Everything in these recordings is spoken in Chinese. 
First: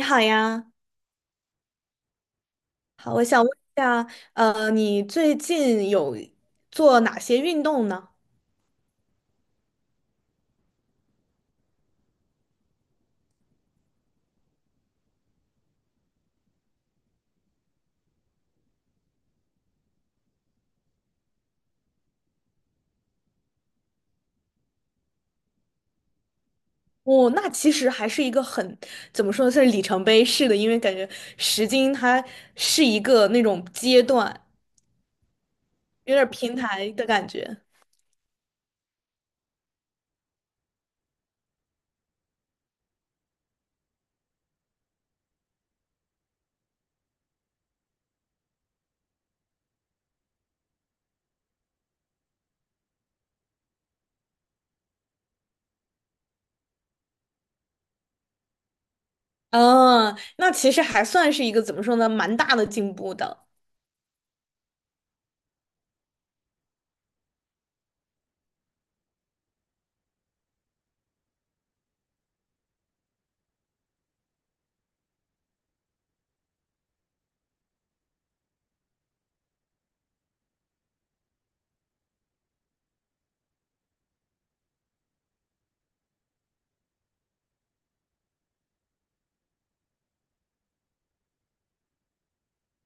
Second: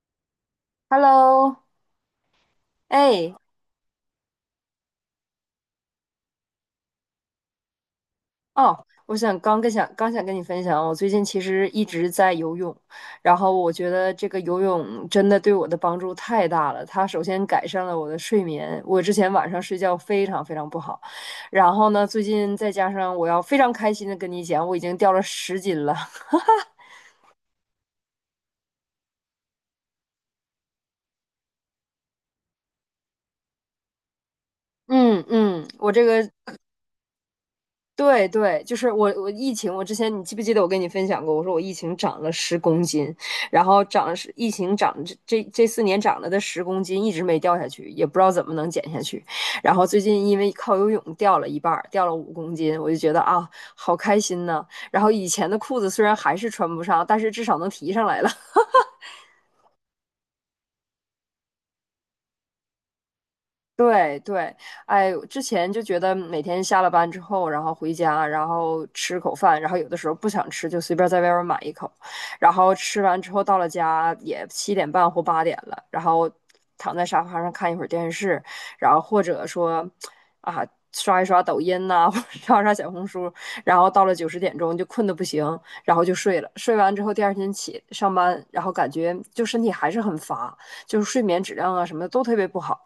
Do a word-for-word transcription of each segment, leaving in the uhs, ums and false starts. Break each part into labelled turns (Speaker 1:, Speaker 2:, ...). Speaker 1: 你好呀，
Speaker 2: Hello，
Speaker 1: 好，我
Speaker 2: 哎，
Speaker 1: 想问一下，呃，你最近有做哪些运动呢？
Speaker 2: 哦，我想刚跟想刚想跟你分享，我最近其实一直在游泳，然后我觉得这个游泳真的对我的帮助太大了。它首先改善了我的睡眠，我之前晚上睡觉非常非常不好，然后呢，最近再加上我要非常开心的跟你讲，我已经掉了十斤了。
Speaker 1: 哦，那其实还是一个很，怎么说呢，算是里程碑式的，因为感觉十斤它是一个那种阶段，
Speaker 2: 嗯嗯，我这
Speaker 1: 有点儿
Speaker 2: 个
Speaker 1: 平台的感觉。
Speaker 2: 对对，就是我我疫情，我之前你记不记得我跟你分享过？我说我疫情涨了十公斤，然后长了十，疫情涨这这这四年涨了的十公斤一直没掉下去，也不知道怎么能减下去。然后最近因为靠游泳掉了一半儿，掉了五公斤，我就觉得啊，好开心呐。然后以前的裤子虽然还是穿不上，但是至少能提上来了。
Speaker 1: 嗯，那其实还算是一个怎么说呢，蛮大的进步的。
Speaker 2: 对对，哎，之前就觉得每天下了班之后，然后回家，然后吃口饭，然后有的时候不想吃，就随便在外边买一口，然后吃完之后到了家也七点半或八点了，然后躺在沙发上看一会儿电视，然后或者说啊刷一刷抖音呐、或者刷刷小红书，然后到了九十点钟就困得不行，然后就睡了。睡完之后第二天起上班，然后感觉就身体还是很乏，就是睡眠质量啊什么的都特别不好。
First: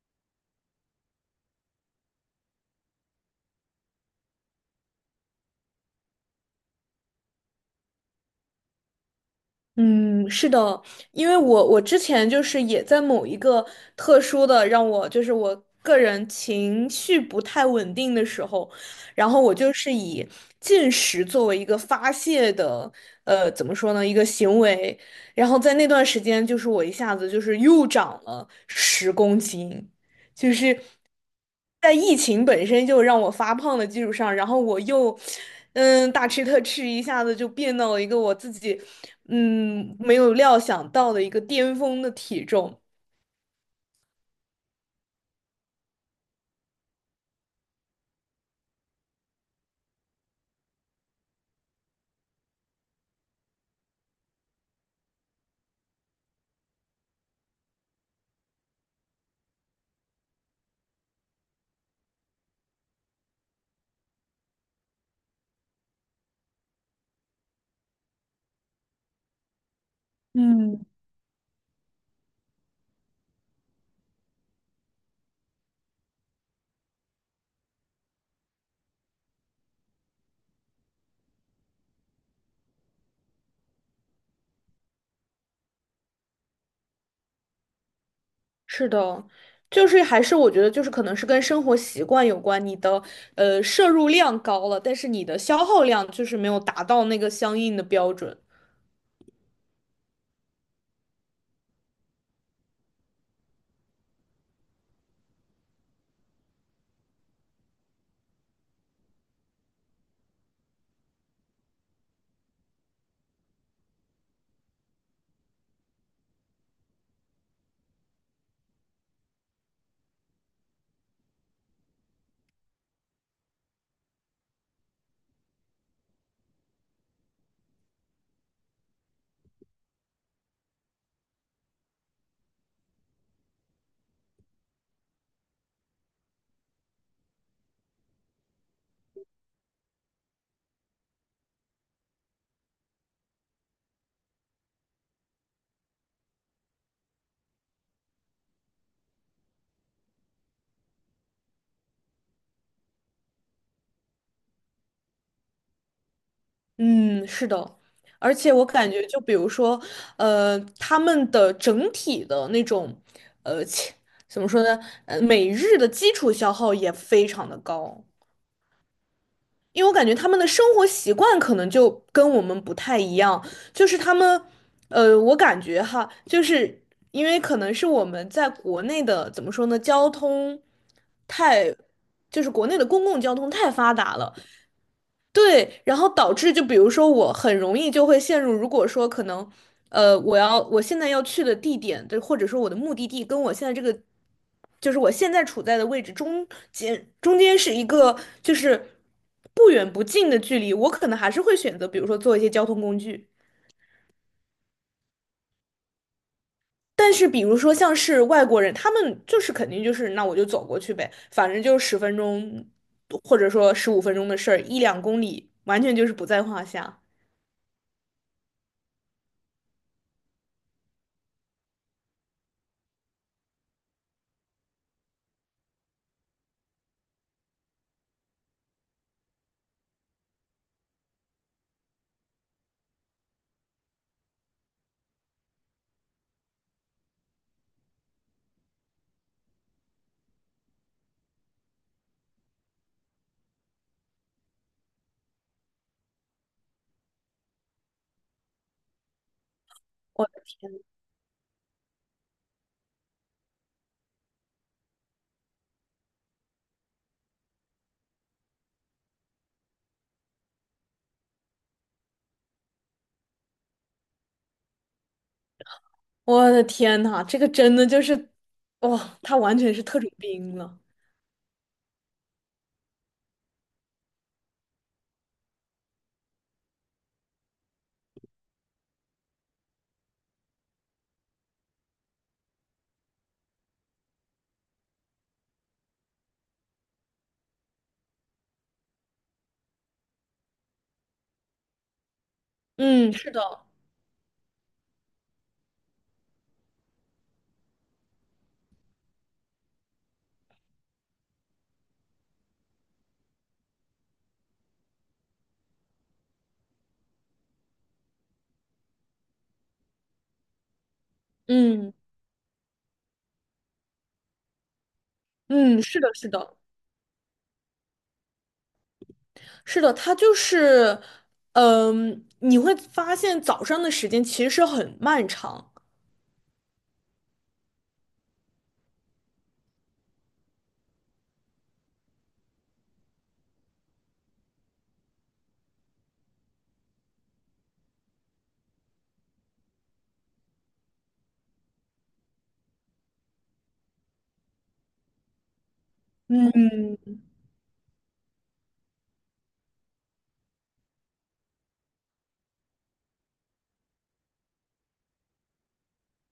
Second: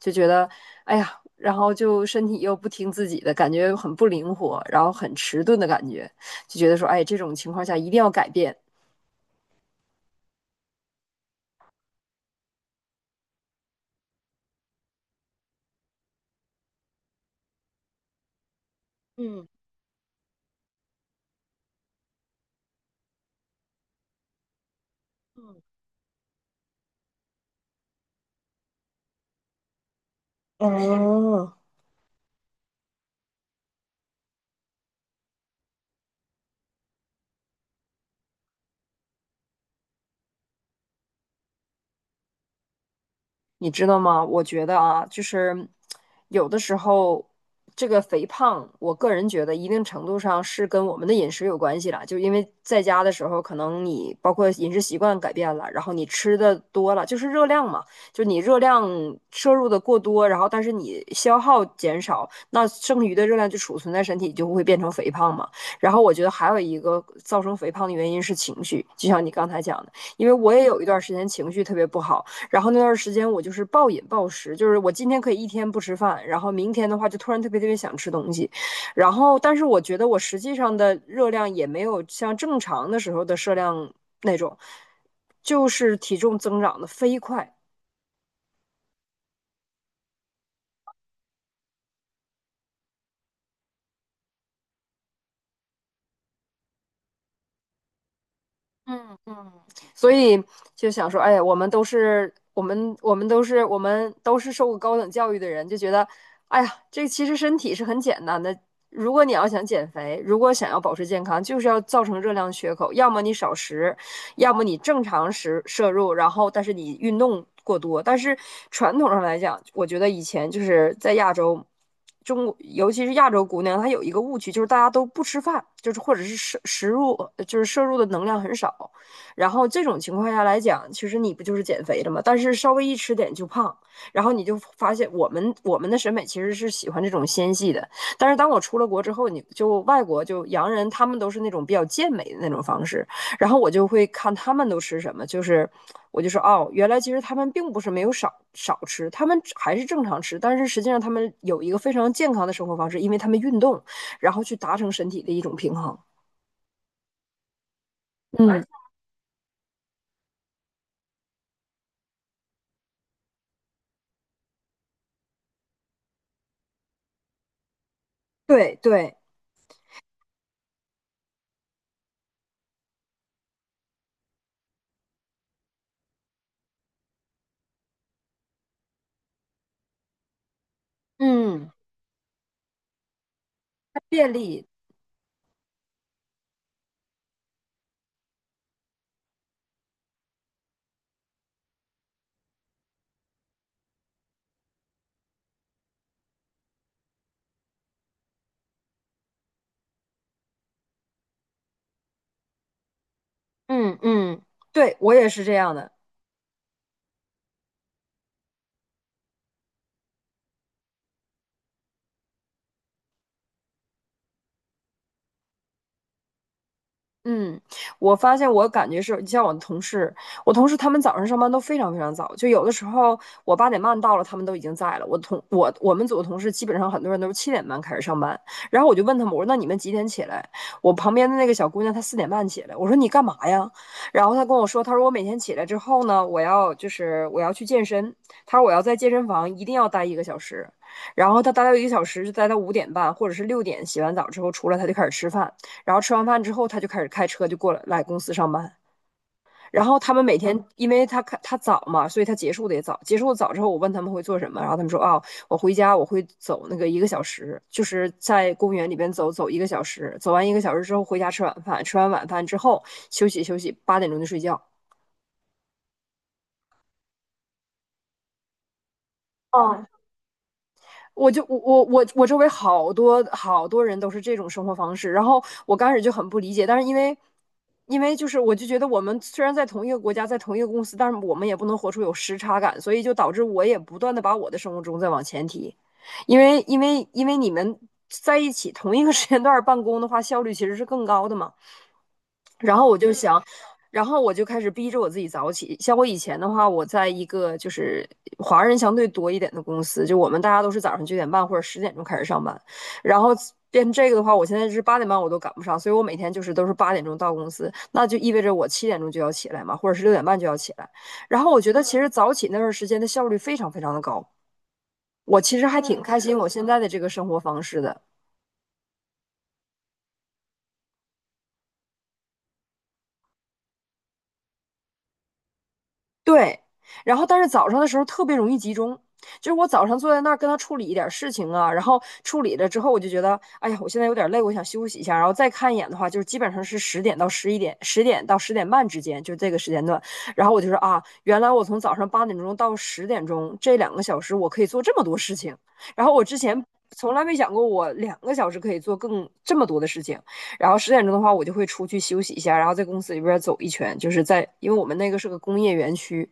Speaker 2: 就觉得哎呀，然后就身体又不听自己的，感觉很不灵活，然后很迟钝的感觉，就觉得说，哎，这种情况下一定要改变。
Speaker 1: 嗯，是的，因为我我之前就是也在某一个特殊的让我就是我个人情绪不太稳定的时候，然后
Speaker 2: 嗯
Speaker 1: 我就是以进食作为一个发泄的，呃，怎么说呢，一个行为，然后
Speaker 2: 嗯，
Speaker 1: 在那段时间就是我一下子就是又长了十公斤。就是
Speaker 2: 哦，
Speaker 1: 在疫情本身就让我发胖的基础上，然后我又嗯大吃特吃，一下子就变到了一个我自己嗯没有料想到的一个巅峰的体重。
Speaker 2: 你知道吗？我觉得啊，就是有的时候，这个肥胖，我个人觉得一定程度上是跟我们的饮食有关系了。就因为在家的时候，可能你包括饮食习惯改变了，然后你吃的多了，就是热量嘛，就你热量摄入的过多，然后但是你消耗减少，那剩余的热量就储存在身体，就会变成肥胖嘛。然后我觉得还有一个造成肥胖的原因是情绪，就像你刚才讲的，因为我也有一
Speaker 1: 嗯，
Speaker 2: 段时间情绪特别不好。然后那段时间我就是暴饮暴食，就是我今天可以一天不吃饭，然后明天的话就突然特别特别想吃东西，然后但是我觉得我实际上的热量也没有像正常的时候的摄量那种，就是体重增长的飞快。
Speaker 1: 是的，就是还是我觉得就是可能是跟生活习惯有关，你的呃摄入量高了，但是你的消耗量就是没有达到那个相应的标准。
Speaker 2: 嗯嗯，所以就想说，哎，呀，我们都是我们我们都是我们都是受过高等教育的人，就觉得，哎呀，这其实身体是很简单的。如果你要想减肥，如果想要保持健康，就是要造成热量缺口，要么你少食，要么你正常食摄入，然后但是你运动过多。但是传统上来讲，我觉得以前就是在亚洲。中国，尤其是亚洲姑娘，她有一个误区，就是大家都不吃饭，就是或者是摄食入，就是摄入的能量很少。然后这种情况下来讲，其实你不就是减肥了吗？但是稍微一吃点就胖，然后你就发现我们我们的审美其实是喜欢这种纤细的。但是当我出了国之后，你就外国就洋人，他们都是那种比较健美的那种方式，然后我就会看他们都吃什么，就是我就说哦，原来其实他们并不是没有少少吃，他们还是正常吃，但是实际上他们有一个非常健康的生活方式，因为他们运动，然后去达成身体的一种平衡。
Speaker 1: 嗯，是的，而且
Speaker 2: 嗯，
Speaker 1: 我感觉，就比如说，呃，他们的整体的那种，呃，切怎么说呢？呃，每日的基础消耗也非常的高，
Speaker 2: 对对，
Speaker 1: 因为我感觉他们的生活习惯可能就跟我们不太一样，就是他们，呃，我感觉哈，就是因为可能是我们在国内的，怎么说呢，交通
Speaker 2: 嗯，
Speaker 1: 太，就是国内的公共交通太发达
Speaker 2: 便
Speaker 1: 了。
Speaker 2: 利，
Speaker 1: 对，然后导致就比如说我很容易就会陷入，如果说可能，呃，我要我现在要去的地点，对，或者说我的目的地跟我现在这个，就是我现在处在的位置中间中间是一个就是不远不近的距离，我可能还是会选择，比如说做一些交通工具。
Speaker 2: 嗯嗯，对我也是这样的。
Speaker 1: 但是比如说像是外国人，他们就是肯定就是那我就走过去呗，反正就十分钟或者说十五分钟的事儿，一两公里完全就是不在话下。
Speaker 2: 嗯，我发现我感觉是，你像我的同事，我同事他们早上上班都非常非常早，就有的时候我八点半到了，他们都已经在了。我同我我们组的同事基本上很多人都是七点半开始上班，然后我就问他们，我说那你们几点起来？我旁边的那个小姑娘她四点半起来，我说你干嘛呀？然后她跟我说，她说我每天起来之后呢，我要就是我要去健身，她说我要在健身房一定要待一个小时，然后她待到一个小时就待到五点半或者是六点，洗完澡之后出来她就开始吃饭。然后吃完饭之后，他就开始开车就过来来公司上班。然后他们每天，因为他他早嘛，所以他结束的也早。结束的早之后，我问他们会做什么，然后他们说啊、哦我回家我会走那个一个小时，就是在公园里边走走一个小时，走完一个小时之后回家吃晚饭，吃完晚饭之后休息休息，八点钟就睡觉。
Speaker 1: 我的天呐，这个真的就是，哇、他完全是
Speaker 2: 哦，
Speaker 1: 特种兵了。
Speaker 2: 我就我我我我周围好多好多人都是这种生活方式，然后我刚开始就很不理解，但是因为因为就是我就觉得我们虽然在同一个国家，在同一个公司，但是我们也不能活出有时差感，所以就导致我也不断的把我的生物钟在往前提，因为因为因为你们在一起同一个时间段办公的话，效率其实是更高的嘛。然后我就
Speaker 1: 嗯，是的，
Speaker 2: 想，然后我就开始逼着我自己早起。像我以前的话，我在一个就是华人相对多一点的公司，就我们大家都是早上九点半或者十点钟开始上班，然后。变成这个的话，我现在是八点半我都赶不上，所以我每天就是都是八点钟到公司，那就意味着我七点钟就要起来嘛，或者是六点半就要起来。然后我觉得
Speaker 1: 嗯
Speaker 2: 其实早起那段时间的效率非常非常的高，我其实还
Speaker 1: 嗯，
Speaker 2: 挺
Speaker 1: 是的，
Speaker 2: 开
Speaker 1: 是
Speaker 2: 心我
Speaker 1: 的，
Speaker 2: 现在的这个生活方式的。
Speaker 1: 是的，他就是，嗯、你会发现早上的时间其实是很漫长。
Speaker 2: 对，然后但是早上的时候特别容易集中，就是我早上坐在那儿跟他处理一点事情啊，然后处理了之后，我就觉得，哎呀，我现在有点累，我想休息一下，然后再看一眼的话，就是基本上是十点到十一点，十点到十点半之间，就这个时间段。然后我就说啊，原来我从早上八点钟到十点钟这两个小时，我可以做这么多事情，然后我之前从
Speaker 1: 嗯，
Speaker 2: 来没想过我两个小时可以做更这么多的事情。然后十点钟的话，我就会出去休息一下，然后在公司里边走一圈，就是在因为我们那个是个工业园区，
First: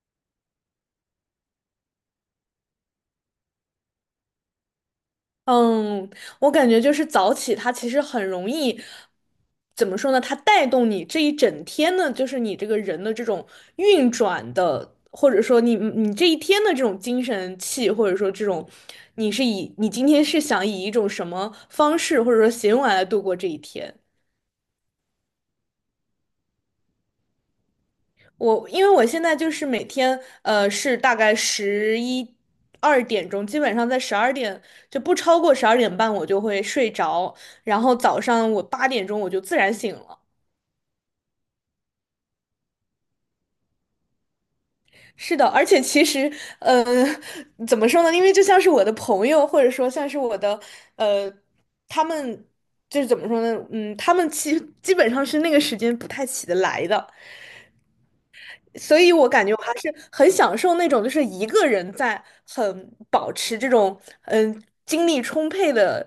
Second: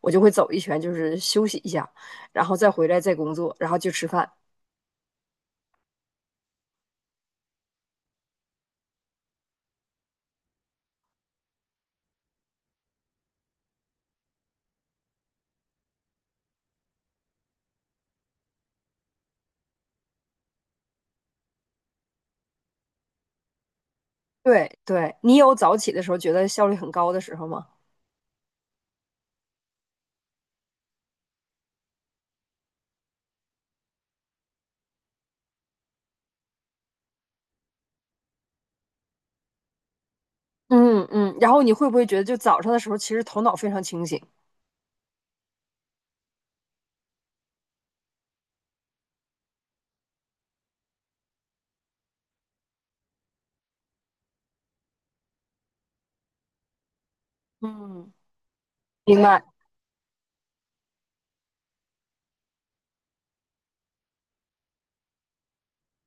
Speaker 2: 我就会走一圈，就是休息一下，然后再回来再工作，然后就吃饭。
Speaker 1: 嗯，我感觉就是早起，它其实很容易，怎么说呢？它带动你这一整天的，就是你这个人的这种运转的，或者说你你这一天的这种精神气，或者说这种，你是以你今天是想以一种什么方式或者说行为来度过这一天？
Speaker 2: 对对，你有早起的时候觉得效率很高的时候吗？
Speaker 1: 我因为我现在就是每天，呃，是大概十一二点钟，基本上在十二点就不超过十二点半，我就会睡着。然后早上我八点钟我就自然醒了。
Speaker 2: 嗯嗯，然后你会不会觉得就早上的时候其实头脑非常清醒？
Speaker 1: 是的，而且其实，呃，怎么说呢？因为就像是我的朋友，或者说像是我的，呃，他们就是怎么说呢？嗯，他们其基本上是那个时间不太起得来的。
Speaker 2: 嗯，
Speaker 1: 所以
Speaker 2: 明
Speaker 1: 我
Speaker 2: 白。
Speaker 1: 感觉我还是很享受那种，就是一个人在很保持这种嗯精力充沛的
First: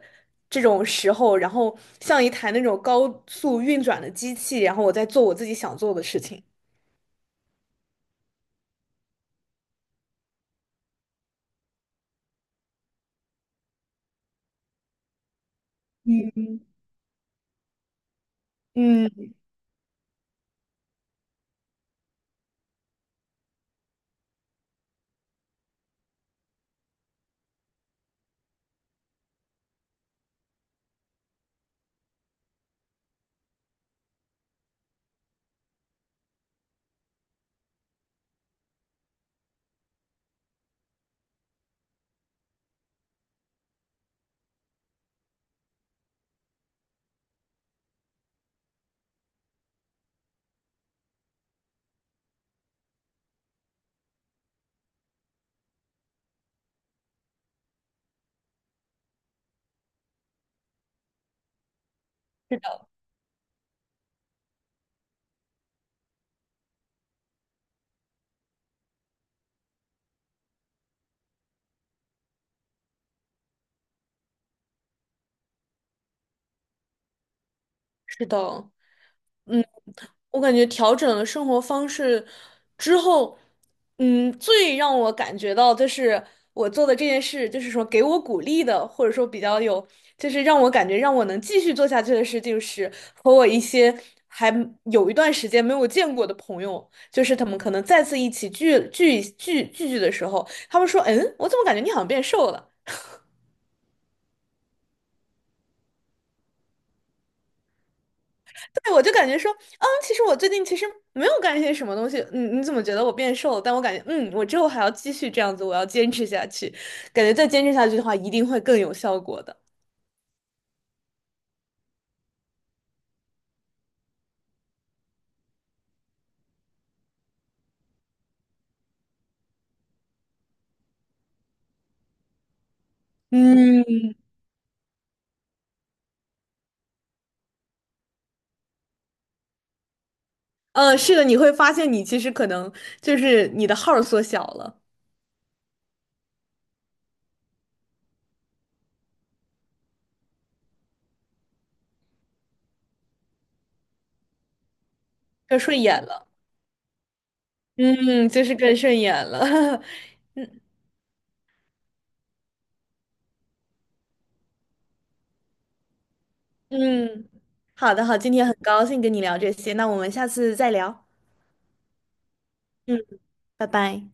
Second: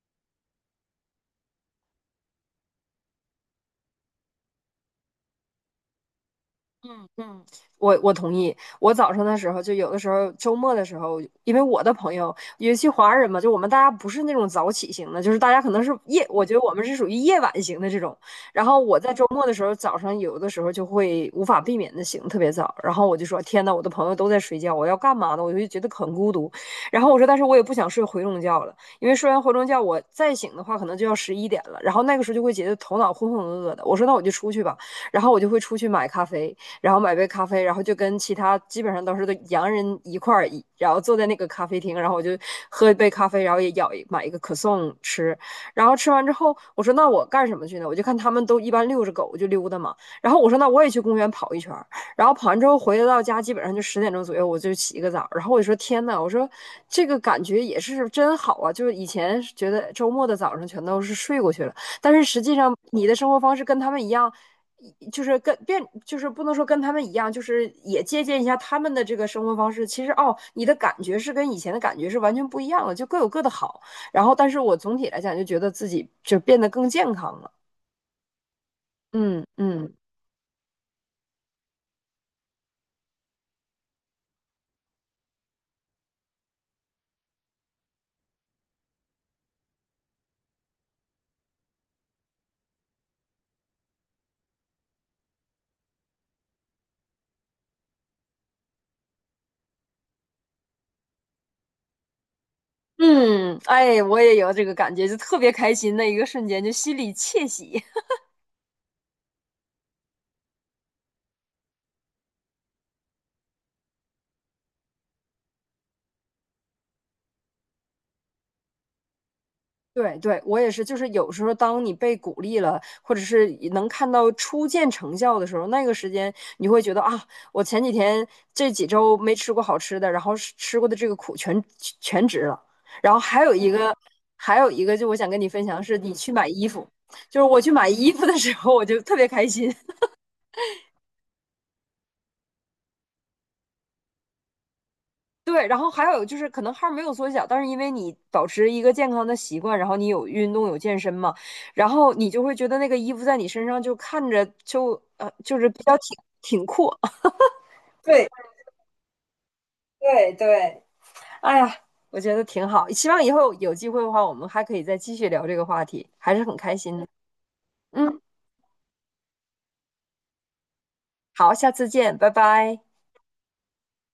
Speaker 1: 这种时候，然后像一台那种高速运转的机器，然后我在做我自己想做的事情。
Speaker 2: 嗯嗯，我我同意。我早上的时候，就有的时候周末的时候，因为我的朋友，尤其华人嘛，就我们大家不是那种早起型的，就是大家可能是夜，
Speaker 1: 嗯，
Speaker 2: 我觉得我们是属于夜晚型的这种。然后我在周
Speaker 1: 嗯，
Speaker 2: 末的时候，早上有的时候就会无法避免的醒特别早，然后我就说：“天呐，我的朋友都在睡觉，我要干嘛呢？”我就觉得很孤独。然后我说：“但是我也不想睡回笼觉了，因为睡完回笼觉，我再醒的话，可能就要十一点了。然后那个时候就会觉得头脑浑浑噩噩的。我说那我就出去吧。”然后我就会出去买咖啡，然后买杯咖啡，然后就跟其他基本上都是都洋人一块儿，然后坐在那个咖啡厅，然后我就喝一杯咖啡，然后也咬一买一个可颂吃，然后吃完之后，我说那我干什么去呢？我就看他们都一般遛着狗我就溜达嘛，然后我说那我也去公园跑一圈然后跑完之后回到家基本上就十点钟左右我就起一个澡，然后我就说天呐，我说这个感觉也是真好啊，就是以前觉得周末的早上全都是睡过去了，但是实际
Speaker 1: 是
Speaker 2: 上
Speaker 1: 的，
Speaker 2: 你的生活方式跟他们一样，就是跟变，就是不能说跟他们一样，就是也借鉴一下他们的这个生活方式。其实哦，你的感觉是跟以前的感觉是完全不一样了，就各有各的好。然后，但是我总体来讲就觉得自己就变得更健康了。
Speaker 1: 是的。
Speaker 2: 嗯
Speaker 1: 嗯，
Speaker 2: 嗯
Speaker 1: 我感觉调整了生活方式之后，嗯，最让我感觉到就是我做的这件事，就是说给我鼓励的，或者说比较有，就是让我感觉让我能继续做下去的事，就是和我一些还有一段时间没有见过的朋友，就是他们可能再次一起聚聚聚聚聚的时候，他们说，嗯，我怎么感觉你好像变瘦了？
Speaker 2: 嗯，哎，我也有这个感觉，就特别开心的一个瞬间，就心里窃喜。
Speaker 1: 对，我就感觉说，嗯，其实我最近其实没有干一些什么东西，嗯，你怎么觉得我变瘦了？但我感觉，嗯，我之后还要继续这样子，我要坚持下去，感觉再坚持下去的话，一定会更有效果的。
Speaker 2: 对对，我也是，就是有时候当你被鼓励了，或者是能看到初见成效的时候，那个时间你会觉得啊，我前几天这几周没吃过好吃的，然后是吃过的这个苦全全值了。然后还有一嗯个，
Speaker 1: 嗯，
Speaker 2: 还有一个，就我想跟你分享是，你去买衣服，就是我去买衣服的时候，我就特别开心，
Speaker 1: 呃，是的，你会发现你其实可能就是你的号儿缩小了，
Speaker 2: 对，然后还有就是，可能号儿没有缩小，但是因为你保持一个健康的习惯，然后你有运动有健身嘛，然后你就会觉得那个衣服在你身上就看着就呃就
Speaker 1: 更
Speaker 2: 是
Speaker 1: 顺
Speaker 2: 比较
Speaker 1: 眼
Speaker 2: 挺
Speaker 1: 了，
Speaker 2: 挺阔，对
Speaker 1: 嗯，就是更顺眼了，
Speaker 2: 对对，哎呀，我觉得挺好。希望以后有机会的话，我们还可以再继续聊这个话题，还是很开心的。
Speaker 1: 嗯，好的，好，
Speaker 2: 嗯，
Speaker 1: 今天很高兴跟你聊这些，那我们下次再聊，
Speaker 2: 好，下次见，拜拜。
Speaker 1: 嗯，拜拜。